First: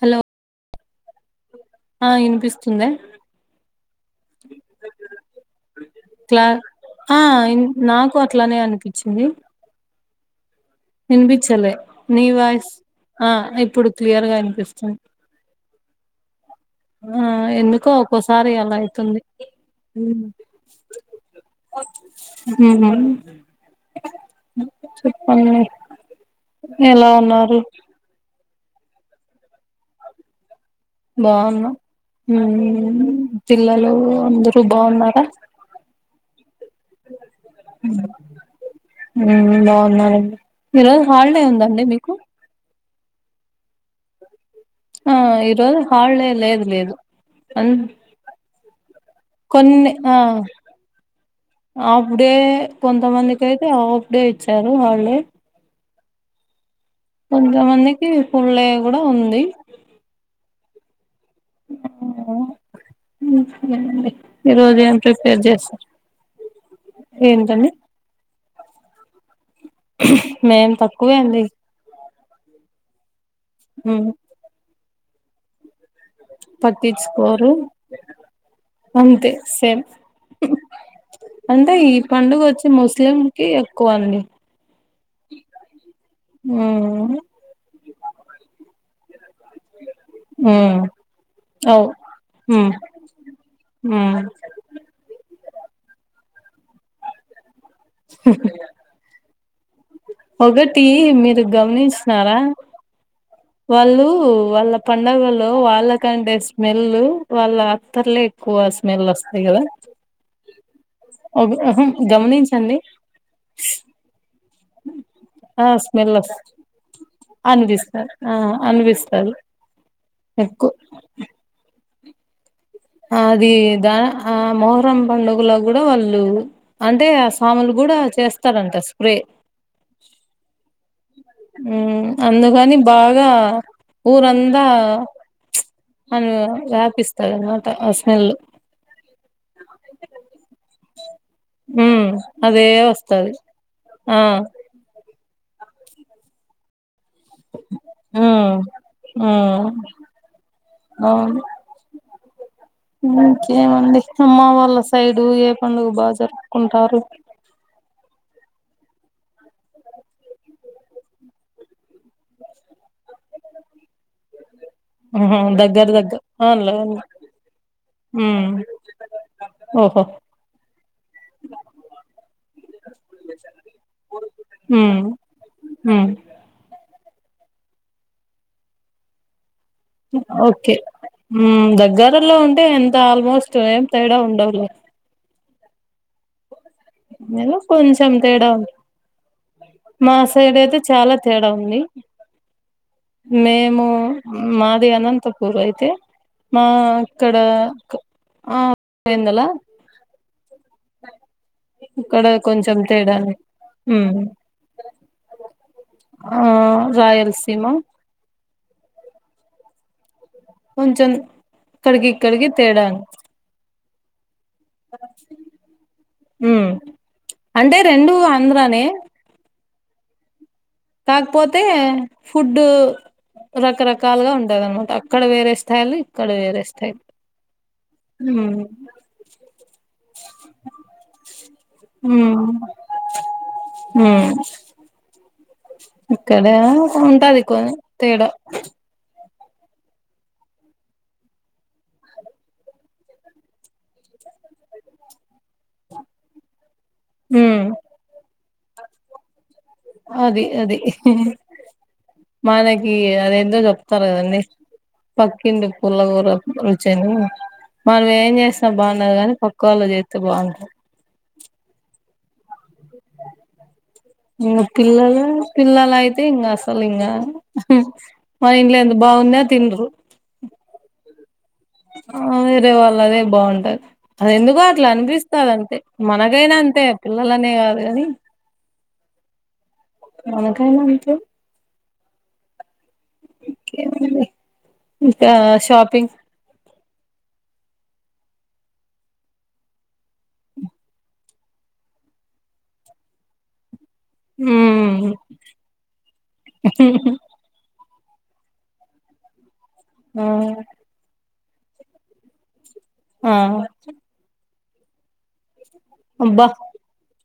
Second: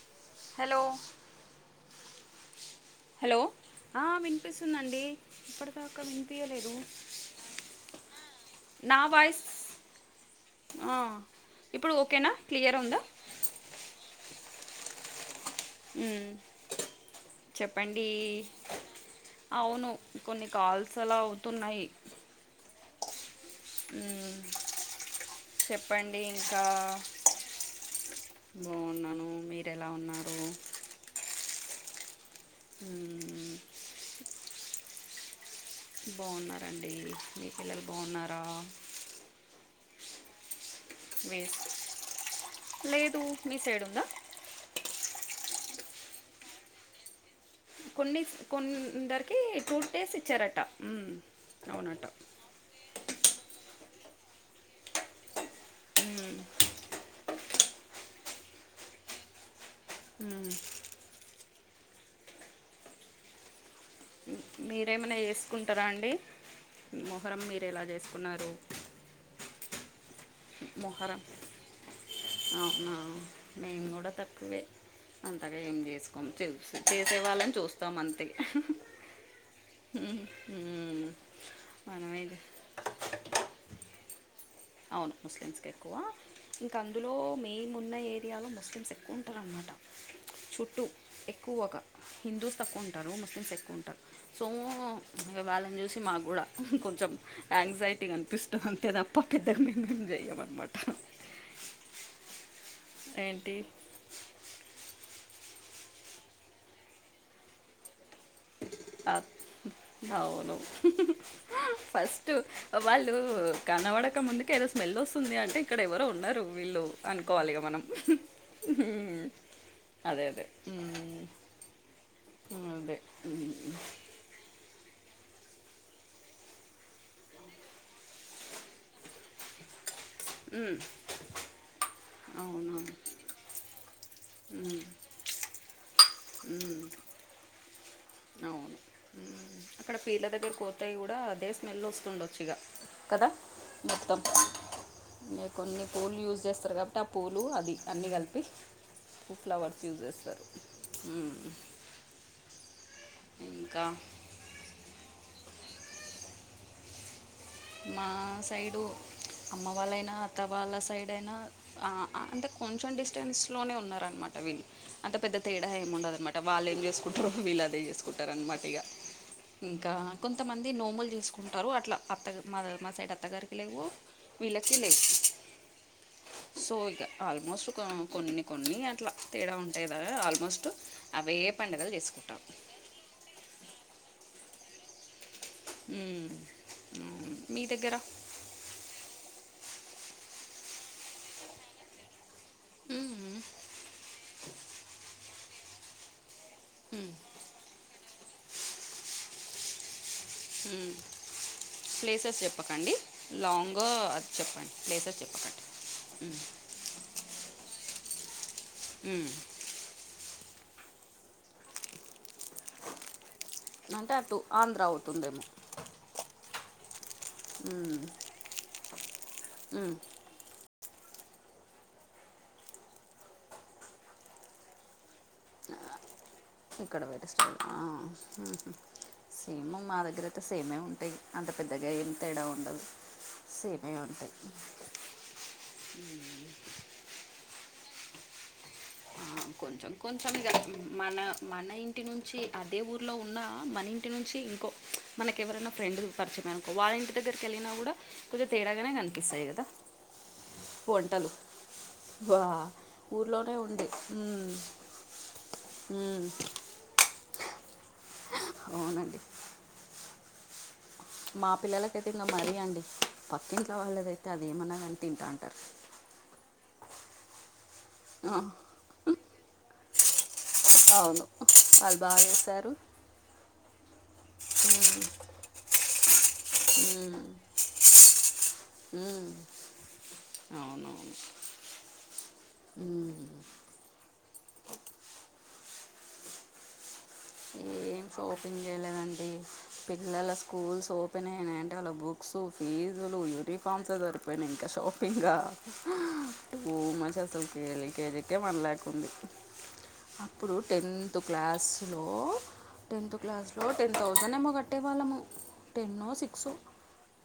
Hello hello! ఆ ఇన్పిస్తుందా? Hello ఆ విన్పిస్తుందండి. క్లా ఆ నాకు అట్లానే నా అనిపిచ్చింది. వాయిస్ ఆ వినిపిచ్చలే ఇప్పుడు నీ ఓకేనా వాయిస్ క్లియర్ ఉందా ఆ ఇప్పుడు క్లియర్గా ఇన్పిస్త మ్ ఎందుకో చెప్పండీ ఒక్కోసారి అలా అయితుంది అవును కొన్ని కాల్స్ అలా అవుతున్నాయ్ అవునా ఉమ్ చెప్పండి. చెప్పండి ఇంకా ఎలా ఉన్నారు బాగున్నాను మీరెలా ఉన్నారు? బాగున్న మ్ ఉమ్ పిల్లలు అందరూ బాగున్నారా? బాగున్నారు ఉమ్ బాగున్నారండి ఈ రోజు హాలిడే వేస్ ఉందండి మీకు లేదు మీ సైడ్ ఉందా ఆ ఈ రోజు హాలీడే లేదు లేదు అ కొన్ని కొందరికి టూ కొన్ని ఆ డేస్ ఇచ్చారట అవునట హాఫ్ డే కొంతమందికి అయితే హాఫ్ డే ఇచ్చారు హాల్ డే ఉ కొంతమందికి పుల్ యే కూడా ఉంది ఉ ఉమ్ మీరేమైనా చేసుకుంటారా అండి మొహరం మీరు ఎలా చేసుకున్నారు మేము తక్కువే మొహరం అండి అవునా మేం కూడా తక్కువే అంతగా ఏం చేసు చేసే పట్టించుకోరు వాళ్ళని చూస్తాం అంతే అంతే సేమ్ మ్మ్. మ్మ్. అంటే ఈ మనమే పండుగ వచ్చి ముస్లింకి ఎక్కువ అండి అవును ముస్లిమ్స్ ఎక్కువ ఇంకా అందులో మేము ఉన్న ఏరియాలో ముస్లిమ్స్ ఎ చుట్టూ ఎక్కువగా ఒక అవు హిందూస్ తక్కువ ఉంటారు ముస్లిమ్స్ ఎక్కువ ఉంటారు సో ఇ వాళ్ళని చూసి మాగూడా కొంచెం యాంగ్జైటీగా కనిపిస్తది అంతే తప్ప పెద్దగా మేము ఏం చెయ్యమన్నమాట ఒకటి మీరు గమనించినరా ఏంటి వాళ్ళు వాళ్ళ పండగలో వాళ్ళ కంటే స్మెల్ వాళ్ళ అత్తర్లే ఏ అ అవును ఆహా ఫస్ట్ గమనించండి వాళ్ళు కనవడక ముందుకి ఏదో స్మెల్ వస్తుంది అంటే ఆ ఇక్కడ ఎవరో స్మెల్ వస్ ఉన్నారు వీళ్ళు అనుకోవాలిగా మనం అనిపిస్తది ఆ అనిపిస్తరు అదే అదే ఎక్కు ఉమ్, అదే ఆ అది ఉమ్, దా ఆ మొహరం పండుగలో కూడా వాళ్ళు అంతే ఆ సాములు కూడా చేస్తారంట స్ప్రే ఉ ఉ అందుకని బాగా ఊరందా ఉమ్, అను ఉమ్. వ్యాపిస్తాదనమాట అవును అక్కడ పీర్లదగ్గరికి కోత్తయి దే స్మెల్లు మ్మ్ వస్తుండొచ్చు ఇగ అదే కదా వస్తది మొత్తం ఆ మీరు కొన్ని పూలు యూస్ చేస్తారు కాబట్టి ఆ పూలు అది అన్నీ కలిపి హ్మ్ హ్మ్ ఫ్లవర్స్ యూజ్ చేస్తారు ఊమ్ అవును ఇంకేమండి అమ్మ వాళ్ళ సైడు ఏ పండుగ బాగ జరుపుకుంటారు మా సైడు అమ్మ వాళ్ళయినా అత్త వాళ్ళ సైడ్ అయినా ఆ ఆ కొ సోషల్ డిస్టెన్స్ లోనే ఉన్నారనమాట వీళ్ళు అంత పెద్ద ఆహా తేడా దగ్గర ఏమి ఉండదన్నమాట వాళ్ళేం చేసుకుంటరో వీళ్ళదే ఉ ఇంకా కొంతమంది నోములు చేసుకుంటారు అట్లా అత్తగ మా మా సైడ్ అత్తగారికి లేవు వీళ్ళకి లేవు హ్మ్ హ్మ్ సో ఇక ఆల్మోస్ట్ కొన్ని కొన్ని అట్ల తేడా ఉం ఓకే ఉమ్ పండుగలు దగ్గరలో చేసుకుంటారు ఉంటే ఎంత ఆల్మోస్ట్ ఏం తేడా ఉండవులే ఉ ఏదో కొంచెం తేడా మా సైడ్ అయితే చాలా తేడా ఉంది ఉమ్. మేము మాది అనంతపూర్ అయితే మా ఇక్కడ ఆ పోందలా మ్ ప్లేసెస్ కొంచెం చెప్పకండి తేడానే లాంగ్ అది చెప్పండి ప్లేసెస్ చెప్పకండి ఆ రాయలసీమ మ్మ్ కొంచం కడిగి కడిగి తేడా అంటే అటు ఆంధ్ర అవుతుందేమో ఉమ్ అంటే మ్మ్. రెండు ఆంధ్రానే మ్మ్ కాకపోతే ఫుడ్డు రకరకాలుగా ఉంటదనమాట అక్కడ వేరే స్టైల్ ఇక్కడ వేరే స్టైల్ ఇక్కడ పెరుస్త ఆ ఉమ్ సేమ్ మా దగ్గర అయితే సేమే ఉంటాయి అంత పెద్దగా ఏమి ఉమ్ తేడా ఉండదు సెమీ ఉమ్ ఉంటది ఇక్కడ బ ఉంటాది కొ తేడా కొంచం కొంచం మన మన ఇంటి నుంచి అదే ఊర్లో ఉన్న మన ఇంటి నుంచి ఇంకో మనక ఎవరైనా ఫ్రెండ్ పరిచమ వాళ్ళ ఇంటి దగ్గరికి ఉమ్ వెళ్ళినా కూడా కొంచెం తేడాగానే కనిపిస్తాయి కదా అదే అదే వంటలు మానకి అద ఎందు చాప్ప ఉమ్మ్ పక్కీంటి పుల్ల కూర రుచి అయినా మనం ఏం చేస్తా బాగుండదు అవునండి కాగానీ పక్క వాళ్ళు చేస్తే బాగుంటది మా పిల్లలకైతే ఇంకా మరీ అండి పక్కిం కావాలి ఇకా పిల్లలు పిల్లలు అయితే ఇంకా అసలు ఇంకా ఆ, మన ఇంట్లో ఎంత బాగున్నా తిండ్రు అవును వాళ్ళు బాగా ఆ వేరే చేస్తారు వాళ్ళ అదే బాగుంటది అది ఎందుకు అట్లా అనిపిస్తందింతే మనకైనా అంతే మ్మ్. పిల్లలనే కా అనీ మ్మ్ మనకైనా అంతే ఉమ్మ్ ఇంకేం అండి ఇకా షాపింగ్ ఏం షఓపింగ్ చేయలేదండి పిల్లల స్కూల్ ఓపెన్ అయనా అంటే వాళ్ళ బుక్స్ సు ఫీజులు యూనిఫార్మ్స్ ఇదే సరిపోయింది ఇంకా మ్మ్ షాపింగ్ గా ఈమధ్య అసలుకి వెళి కేజీకే వన్ ల్యాక్ ఉంది ఆ అప్పుడు టెంత్ క్లాసులో టెన్త్ ఆ క్లాస్లో టెన్ థౌజండ్ ఏమో కట్టేవాళ్ళము టెన్ అబ్బా సిక్స్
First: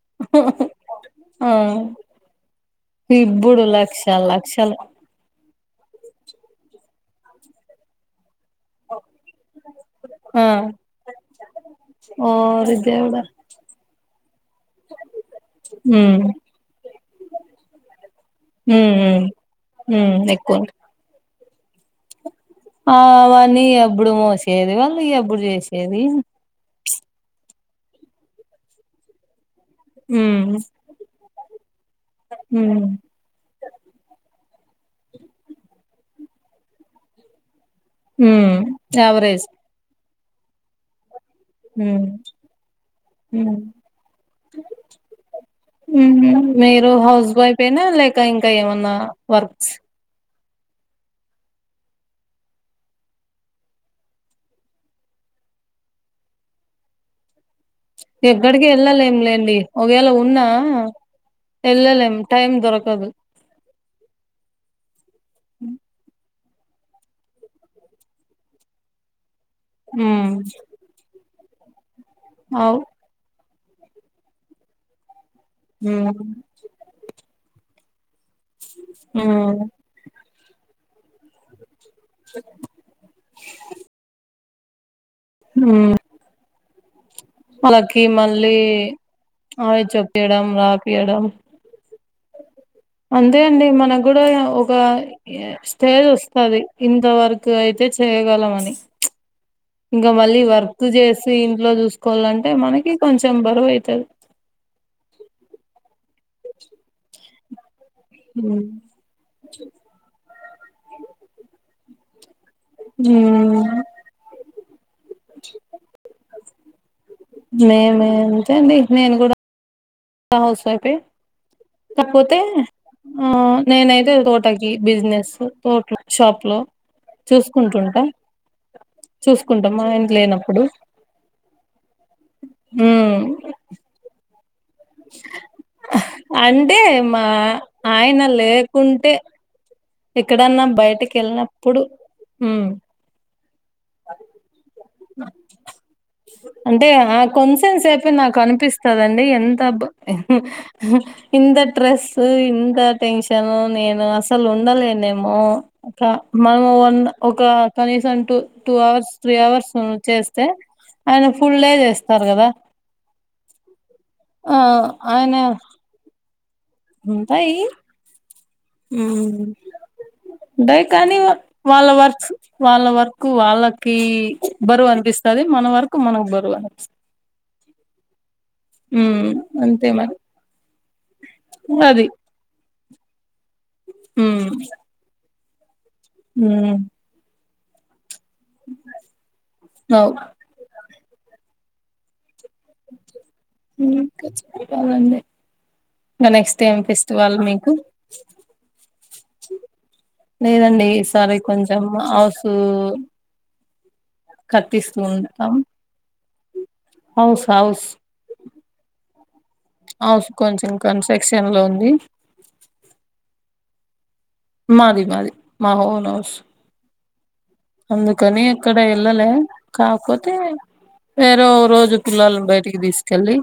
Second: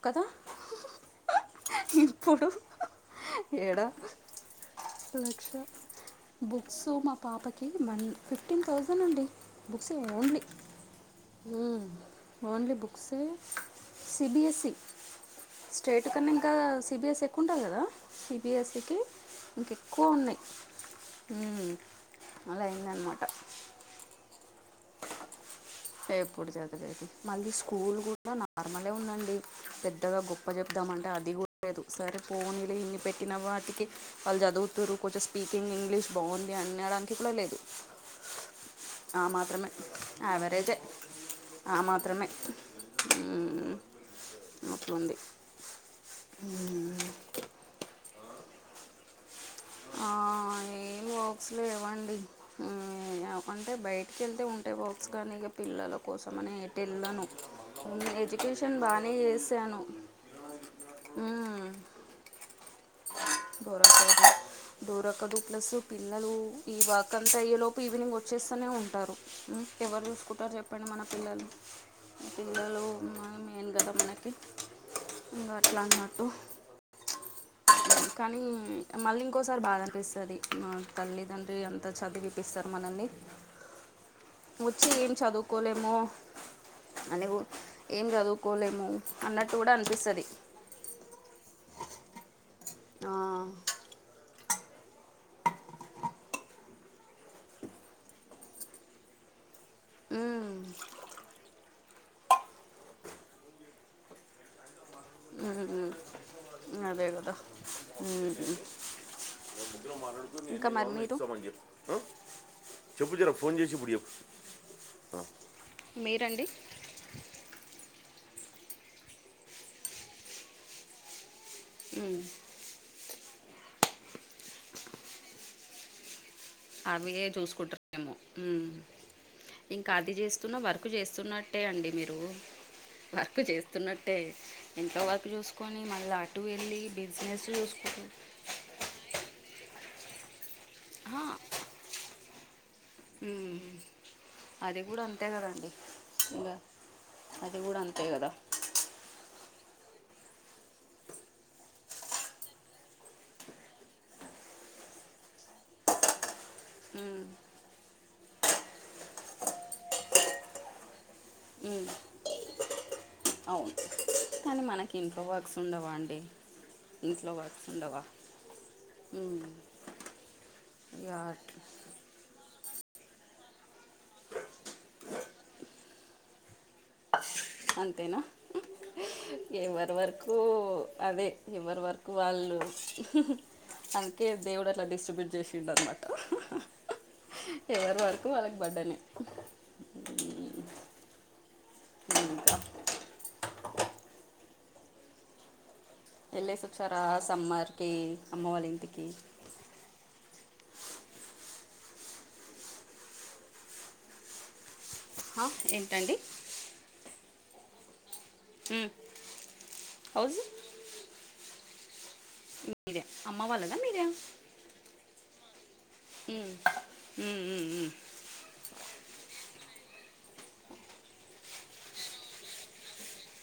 కదా ఆ ఇప్పుడు ఇప్పుడు ఏడ లక్షల్ లక్షలు లక్ష బుక్స్ మా పాపకి మన్ ఫిఫ్టీన్ థౌజండ్ అండి బుక్స్ ఓన్లీ ఆ ఓరి ఓన్లీ బుక్స్ దేవుడా సిబిఎస్ఈ స్టేట్ ఉమ్ కన్నా ఇంకా సిబిఎస్ ఎక్కువ ఉంటాది కదా సిబిఎస్ఈ ఉమ్ కి ఉమ్ ఇంకెక్కువ ఉమ్ ఉన్నాయి ఎక్కువ మ్ అవన్నీ ఎప్పుడు మోసేది వాళ్ళు ఎప్పుడు చేసేది ది స్కూల్ కూడా నార్మలే ఉందండి పెద్దగా గొప్ప ఉమ్ చెప్దాంటే అది కూడా లేదు సరే ఫోన్లు ఉమ్ ఎన్ని పెట్టినావో ఆటికి వాళ్ళు చదువు దురు కొంచెం స్పీకింగ్ ఇంగ్లీష్ బావుంది అనడానికి కూడా లేదు. మ్ ఎవరేజ్ ఆవరేజే ఆ ఉమ్ మాత్రమే ఉమ్ మ్ ఉహు మీరు హౌస్వైపేనా లే ఇంక ఇంక ఎవన్న వర్క్స్ బుక్స్లు ఇవ్వండి ఉ ఇవ్వకుంటే బయటికి వెళ్తే ఉంటాయి బుక్స్ కానీ ఇంగ పిల్లల కోసం మన ఎయిర్టెల్ల్లోను ఎక్కడికి వెళ్ళాలేం లేండి ఒకవేళ ఉన్నా ఎల్లలేం టైం దొరకదు కూర వండు డూరొక్కదు ప్లస్ పిల్లలు ఈ వాకంతా అయ్యేలోపు ఈవినింగ్ వచ్చేస్తూనే ఉంటారు. ఉ ఎవరు ఉమ్ చూసుకుంటారు చెప్పండి మన పిల్లల్ని అవు పిల్లలు మా మెయిన్ కదా మనకి ఇంగ అట్లా ఉమ్ అన్నట్టు కానీ మళ్ళీ ఇంకోసారి ఉమ్ బాధ అనిపిస్తది మా తల్లిదండ్రి అం అ చదివిపిస్తారు మనల్ని వచ్చి ఏం ఉమ్ చదువుకోలేమో అని కూ- వాళ్ళకి ఏం మళ్ళీ చదువుకోలేము అన్నట్టు కూడా ఆవి అనిపిస్తుంది చొప్పయడం, రాపియడం ఆ, అంతే అండి మన గూడా ఏ అ ఓ ఒక ఎ స్టేజ్ వస్తది ఇంత వరకు అయితే చేయగలం అని ఇంకా మళ్ళీ వర్క్ చేసి ఇంట్లో చూసు కోలంటే మనకి కొంచెం బరువు అయితది. ఆ అదే కదా మ్ మ్మ్ ఇంకా మరి మీరు ఉ చెప్పు జరా ఫోన్ చేసి ఇప్పుడు చెప్పు అ మీరండి మేమే అంతే అండి నేను కూడా హౌస్ వైఫే కాపోతే ఆ నేనైతే తోటకి బిజినెస్ తోటలు షాప్ లో అవి ఏ చూసుకుంటరు చూసుకుంటుంటా ఏమో ఉమ్ చూసుకుంటాం మా ఇంకా ఆయన అది చేస్తున్న లేనప్పుడు వర్కు చేస్తున్నట్టే అండి మీరు మ్మ్ వర్క్ చేస్తున్నట్టే అయింది ఎంతవరకు చూసుకొని మళ్ళీ అటు అంటే వెళ్ళి మా బిజినెస్ చూసుకుంట ఆయన లేకుంటే ఎక్కడన్నా బయటకి వెళ్ళినప్పుడు ఉమ్ ఆ అది అది కూడా అంతే కదండి ఇంగా అంటే ఆ అది కొంచెం కూడా అంతే కదా తబ్ ఇహ్ హ్ ఇంత స్ట్రెస్ ఇంత టెన్షన్ నేను అసలు ఉండలేనేమో క మనము వన్ ఒక కనీసం two two hours, three hours ఉ చేస్తే ఆయన ఫుల్ డే చేస్తారు కదా అవును ఆ కానీ మనకి ఇంట్లో ఆయన వర్క్స్ ఉండవా అండి, ఇంట్లో వర్క్స్ ఉండవా? మ్ డై ఇక కానీ అట్లా. వాళ్ళ వర్క్స్ వాళ్ళ వర్క్ వాళ్ళకి బరువు అనిపిస్తది మన వర్క్ మనకు బరువు అనిపిస్ అంతేనా మ్ అంతే ఎవరి మరి వరకు అదే ఎవరి అది వర్క్ వాళ్ళు అందుకే దేవుడు అట్ల డిస్ట్రిబ్యూట్ చేస్ మ్ ఎవ రి వర్క్ వాళ్ళకి బర్డ్డనే అవు కదండీ వెళ్ళేసోచ్చరా సమ్మర్కి అమ్మ వాళ్ళ ఇంటికి లేదండి ఈసారి కొంచెం హౌస్ క ట్టిస్తు హా, ఉంటాం ఏంటండి హౌస్ హౌస్ మ్ హౌస్ కొంచెం కన్స్టక్షన్ లో ఉంది మీదే అమ్మ వాళ్ళద మీద మాది మాది మా ఒన్ హౌస్ ఉమ్, ఉమ్, ఉమ్, అందుకనే ఎక్కడ ఎళ్లలే కాకపోతే వేరే రోజు పిల్లల్ని బయటికి తీసుకెళ్ళి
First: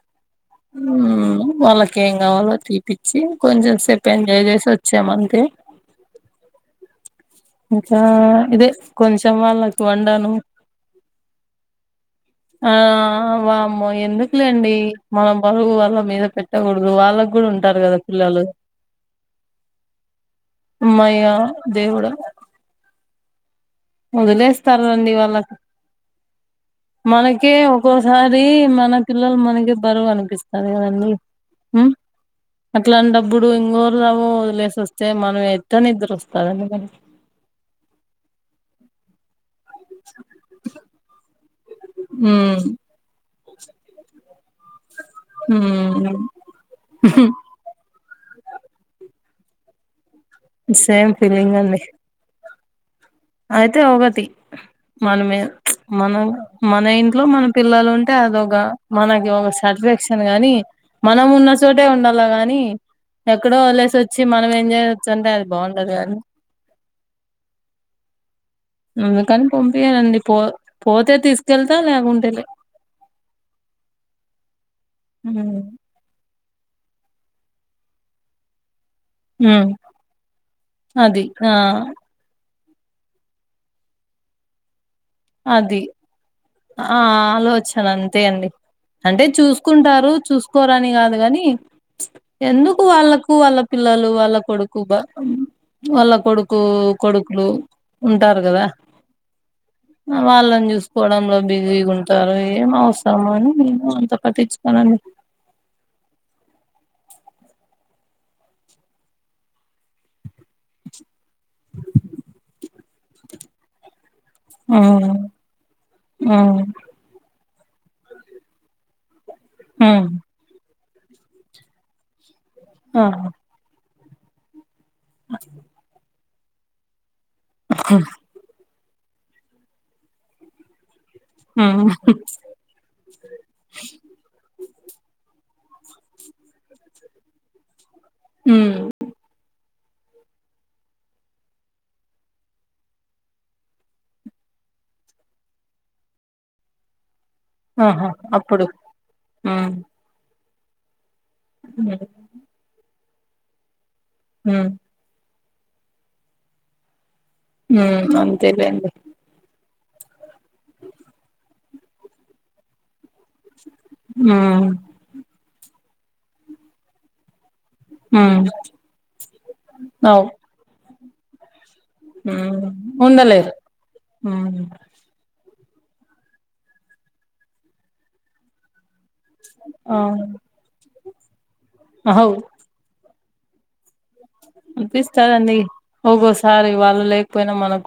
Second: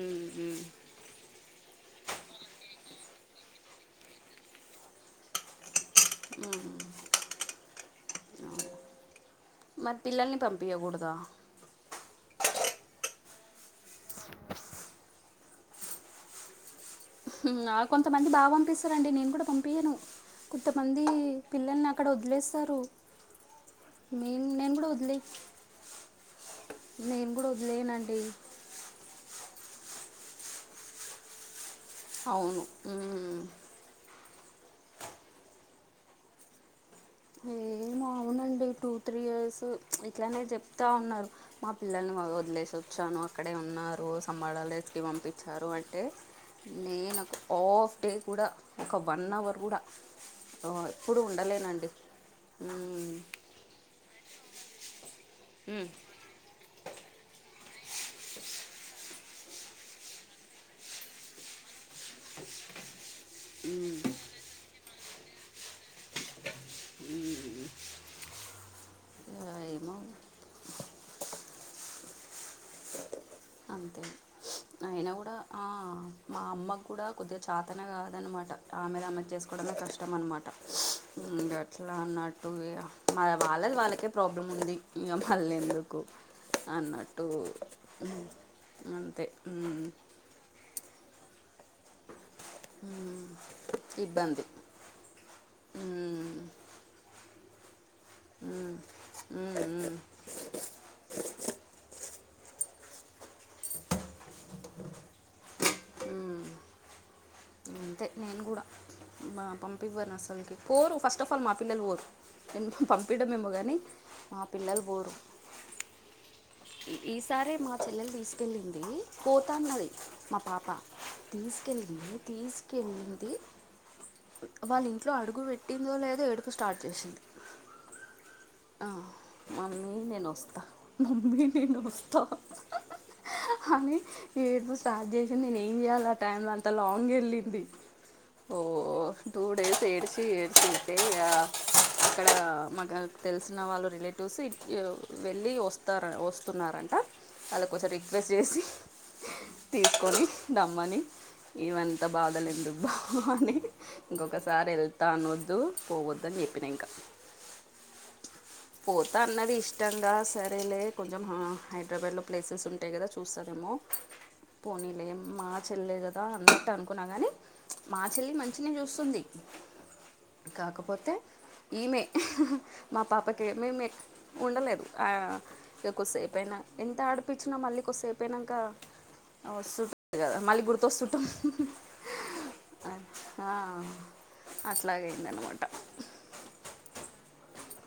ఉమ్, ఉమ్. మ్ వాళ్ళకేం కావాళొ తీ ఇప్పించి కొంచెం సేపు ఎంజాయ్ చేసి వచ్చామంతే మ్ హు ఆ ఇదే కొంచ్ మరి పిల్లల్ని పంపియకూడదా ఆ వామ్మో ఎందుకులేండి మన బరువు వల్ల మీద పెట్టకూ ఆ కొంతమంది బాగా పంపిస్తారండి నేను కూడా పంపియను కొంతమంది అమ్మయ్య పిల్లల్ని అక్కడ వదిలేస్తారు నేను నేను కూడా వదిలేస్తారండి వదిలే వాళ్ళక్ నేను కూడా మనకే వదిలేనండి ఒక్కోసారి మన పిల్లలు మన బరువనిపిస్తారు కదండి మ్ అవును మ్మ్. అట్లాపుడు ఇంగోరము వదిలేసోస్తే మనమ్ ఎట్ల నిద్రోస్తాదండి మ్ అవునండి టూ త్రీ ఇయర్స్ మ్ ఇట్లానే చెప్తా ఉన్నారు మా పిల్లల్ని ఉమ్ వదిలేసి వచ్చాను అక్కడే ఉన్నారు అంబడాలేస్కి పంపించారు అంటే ఉమ్ నేను ఆఫ్ టే కూడా ఒక వన్ అవర్ కూడా సేమ్ ఫీలింగ్ అండి ఉ అయితే ఒకటి మనమే మ్మ్. మనం మన ఇంట్లో మనం పిల్లలు ఉంటే అదోక మనకి ఒక సాటిస్ఫాక్షన్ గాని మనం ఉన్న చోటే ఉండాలీ గాని ని ఎక్కడో వదిలేసోచ్చి మనం ఎంజాయ్ చేయోచ్చంటే అది బాగుండదు కని ఉ అందుకని పంపియనండి పో పోతే తీసుకెళ్తా లేకుంటే లే అంతే అయన కూడా ఆ మా అమ్మ కూడా కొద్దిగా చాతన కాదన్నమాట ఆమెదామె ఉమ్ చేసుకోవడమే కష్టం అన్నమాట అది మ్ ఆ అట్లాన్న టు ఇగ వాళ్ళది వాళ్ళకే ప్రాబ్లం ఉంది ఇగ మళ్ళీ అది ఎందుకు ఆ అన్నట్టు ఆలోచన అంతే అంతే అంటే ఉమ్, చూసుకుంటారు చూసుకోరని కాదు కాని ఎందుకు వాళ్ళకు వాళ్ళ పిల్లలు వాళ్ళ ఇబ్బంది కొడుకు బా వాళ్ళ ఉమ్, కొడుకు కొడుకు ఉంటారు కదా ఉమ్, మవాళ్ళని చూసుకోవడంలో బిజీగా ఉంటారు ఏం అవసరము అని నేను అంత పట్టించుకొనున్ అంతే నేను కూడా మా పంపివ్వరు అసలుకి పోరు ఫస్ట్ ఆఫ్ ఆల్ మా పిల్లలు పోరు పంపియడం ఏమో కానీ మా ఆ పిల్లలు ఆ ఈసారే మా చెల్లెలు తీసుకెళ్ళింది పొతాన్నది హ్మ్ మా పాప తీసుకెళ్ళింది ఆహా తీసుకెళ్ళింది వాళ్ళ ఇంట్లో అడుగు పెట్టిందో లేదో ఏడుపు స్టార్ట్ చేసింది ర్ ఆ మమ్మీ నేను వస్తా హ్మ్ నేనోస్త అని ఏడుస్త స్టార్ట్ చేసింది నేను ఏం చేయ్యాల ఆ టైమ్ లో అంత లాంగ్ వెళ్ళింది ఉ ఏడసి ఏడసింటే ఇగ అక్కడ మాకు తెలిసిన వాళ్ళు రిలేటివ్స్ వెళ్ళి వస్తారు వస్ స్తున్నారంట వాళ్ళకోసం ఆహా! రిక్వెస్ట్ చేసి అప్పుడు హ్మ్ తీసుకొని నమ్మని హ్మ్ ఇవంతా బాధలు ఎందుకు బా అని హ్మ్ ఇంకొకసారి వెళ్తాను ద్దు పోవద్దని చెప్పినా ఇంకా హుమ్ అంతేలేండి నిజంగా సరేలే కొంచెం హైదరాబాద్ లో ప్లేసెస్ ఉంటాయి కదా చు చూస్తారేమో హ్మ్ పోనీలే మా చెళ్ళే కదా అన్నట్టు అనుకున్నా కానీ మా చెల్లి హ్మ్ మంచిగనే చూస్తుంది అవు కాకపోతే ఈమె హ్మ్ మా పాపక ఉండలేరు మేమే ఉండలేదు ఆ ఇక కొద్దిసేపుయినా ఎంత ఆడిపించినా మళ్ళీ కొద్దిసేపు అయినాక వస్తుంది ఆ కదా మళ్ళీ గుడితోస్తుంటం అహవ్ అ ఆ అనిపిస్తారండి అట్లాగైందనమాట ఒగోసారి వాళ్ళు లేకపోయినా మనకు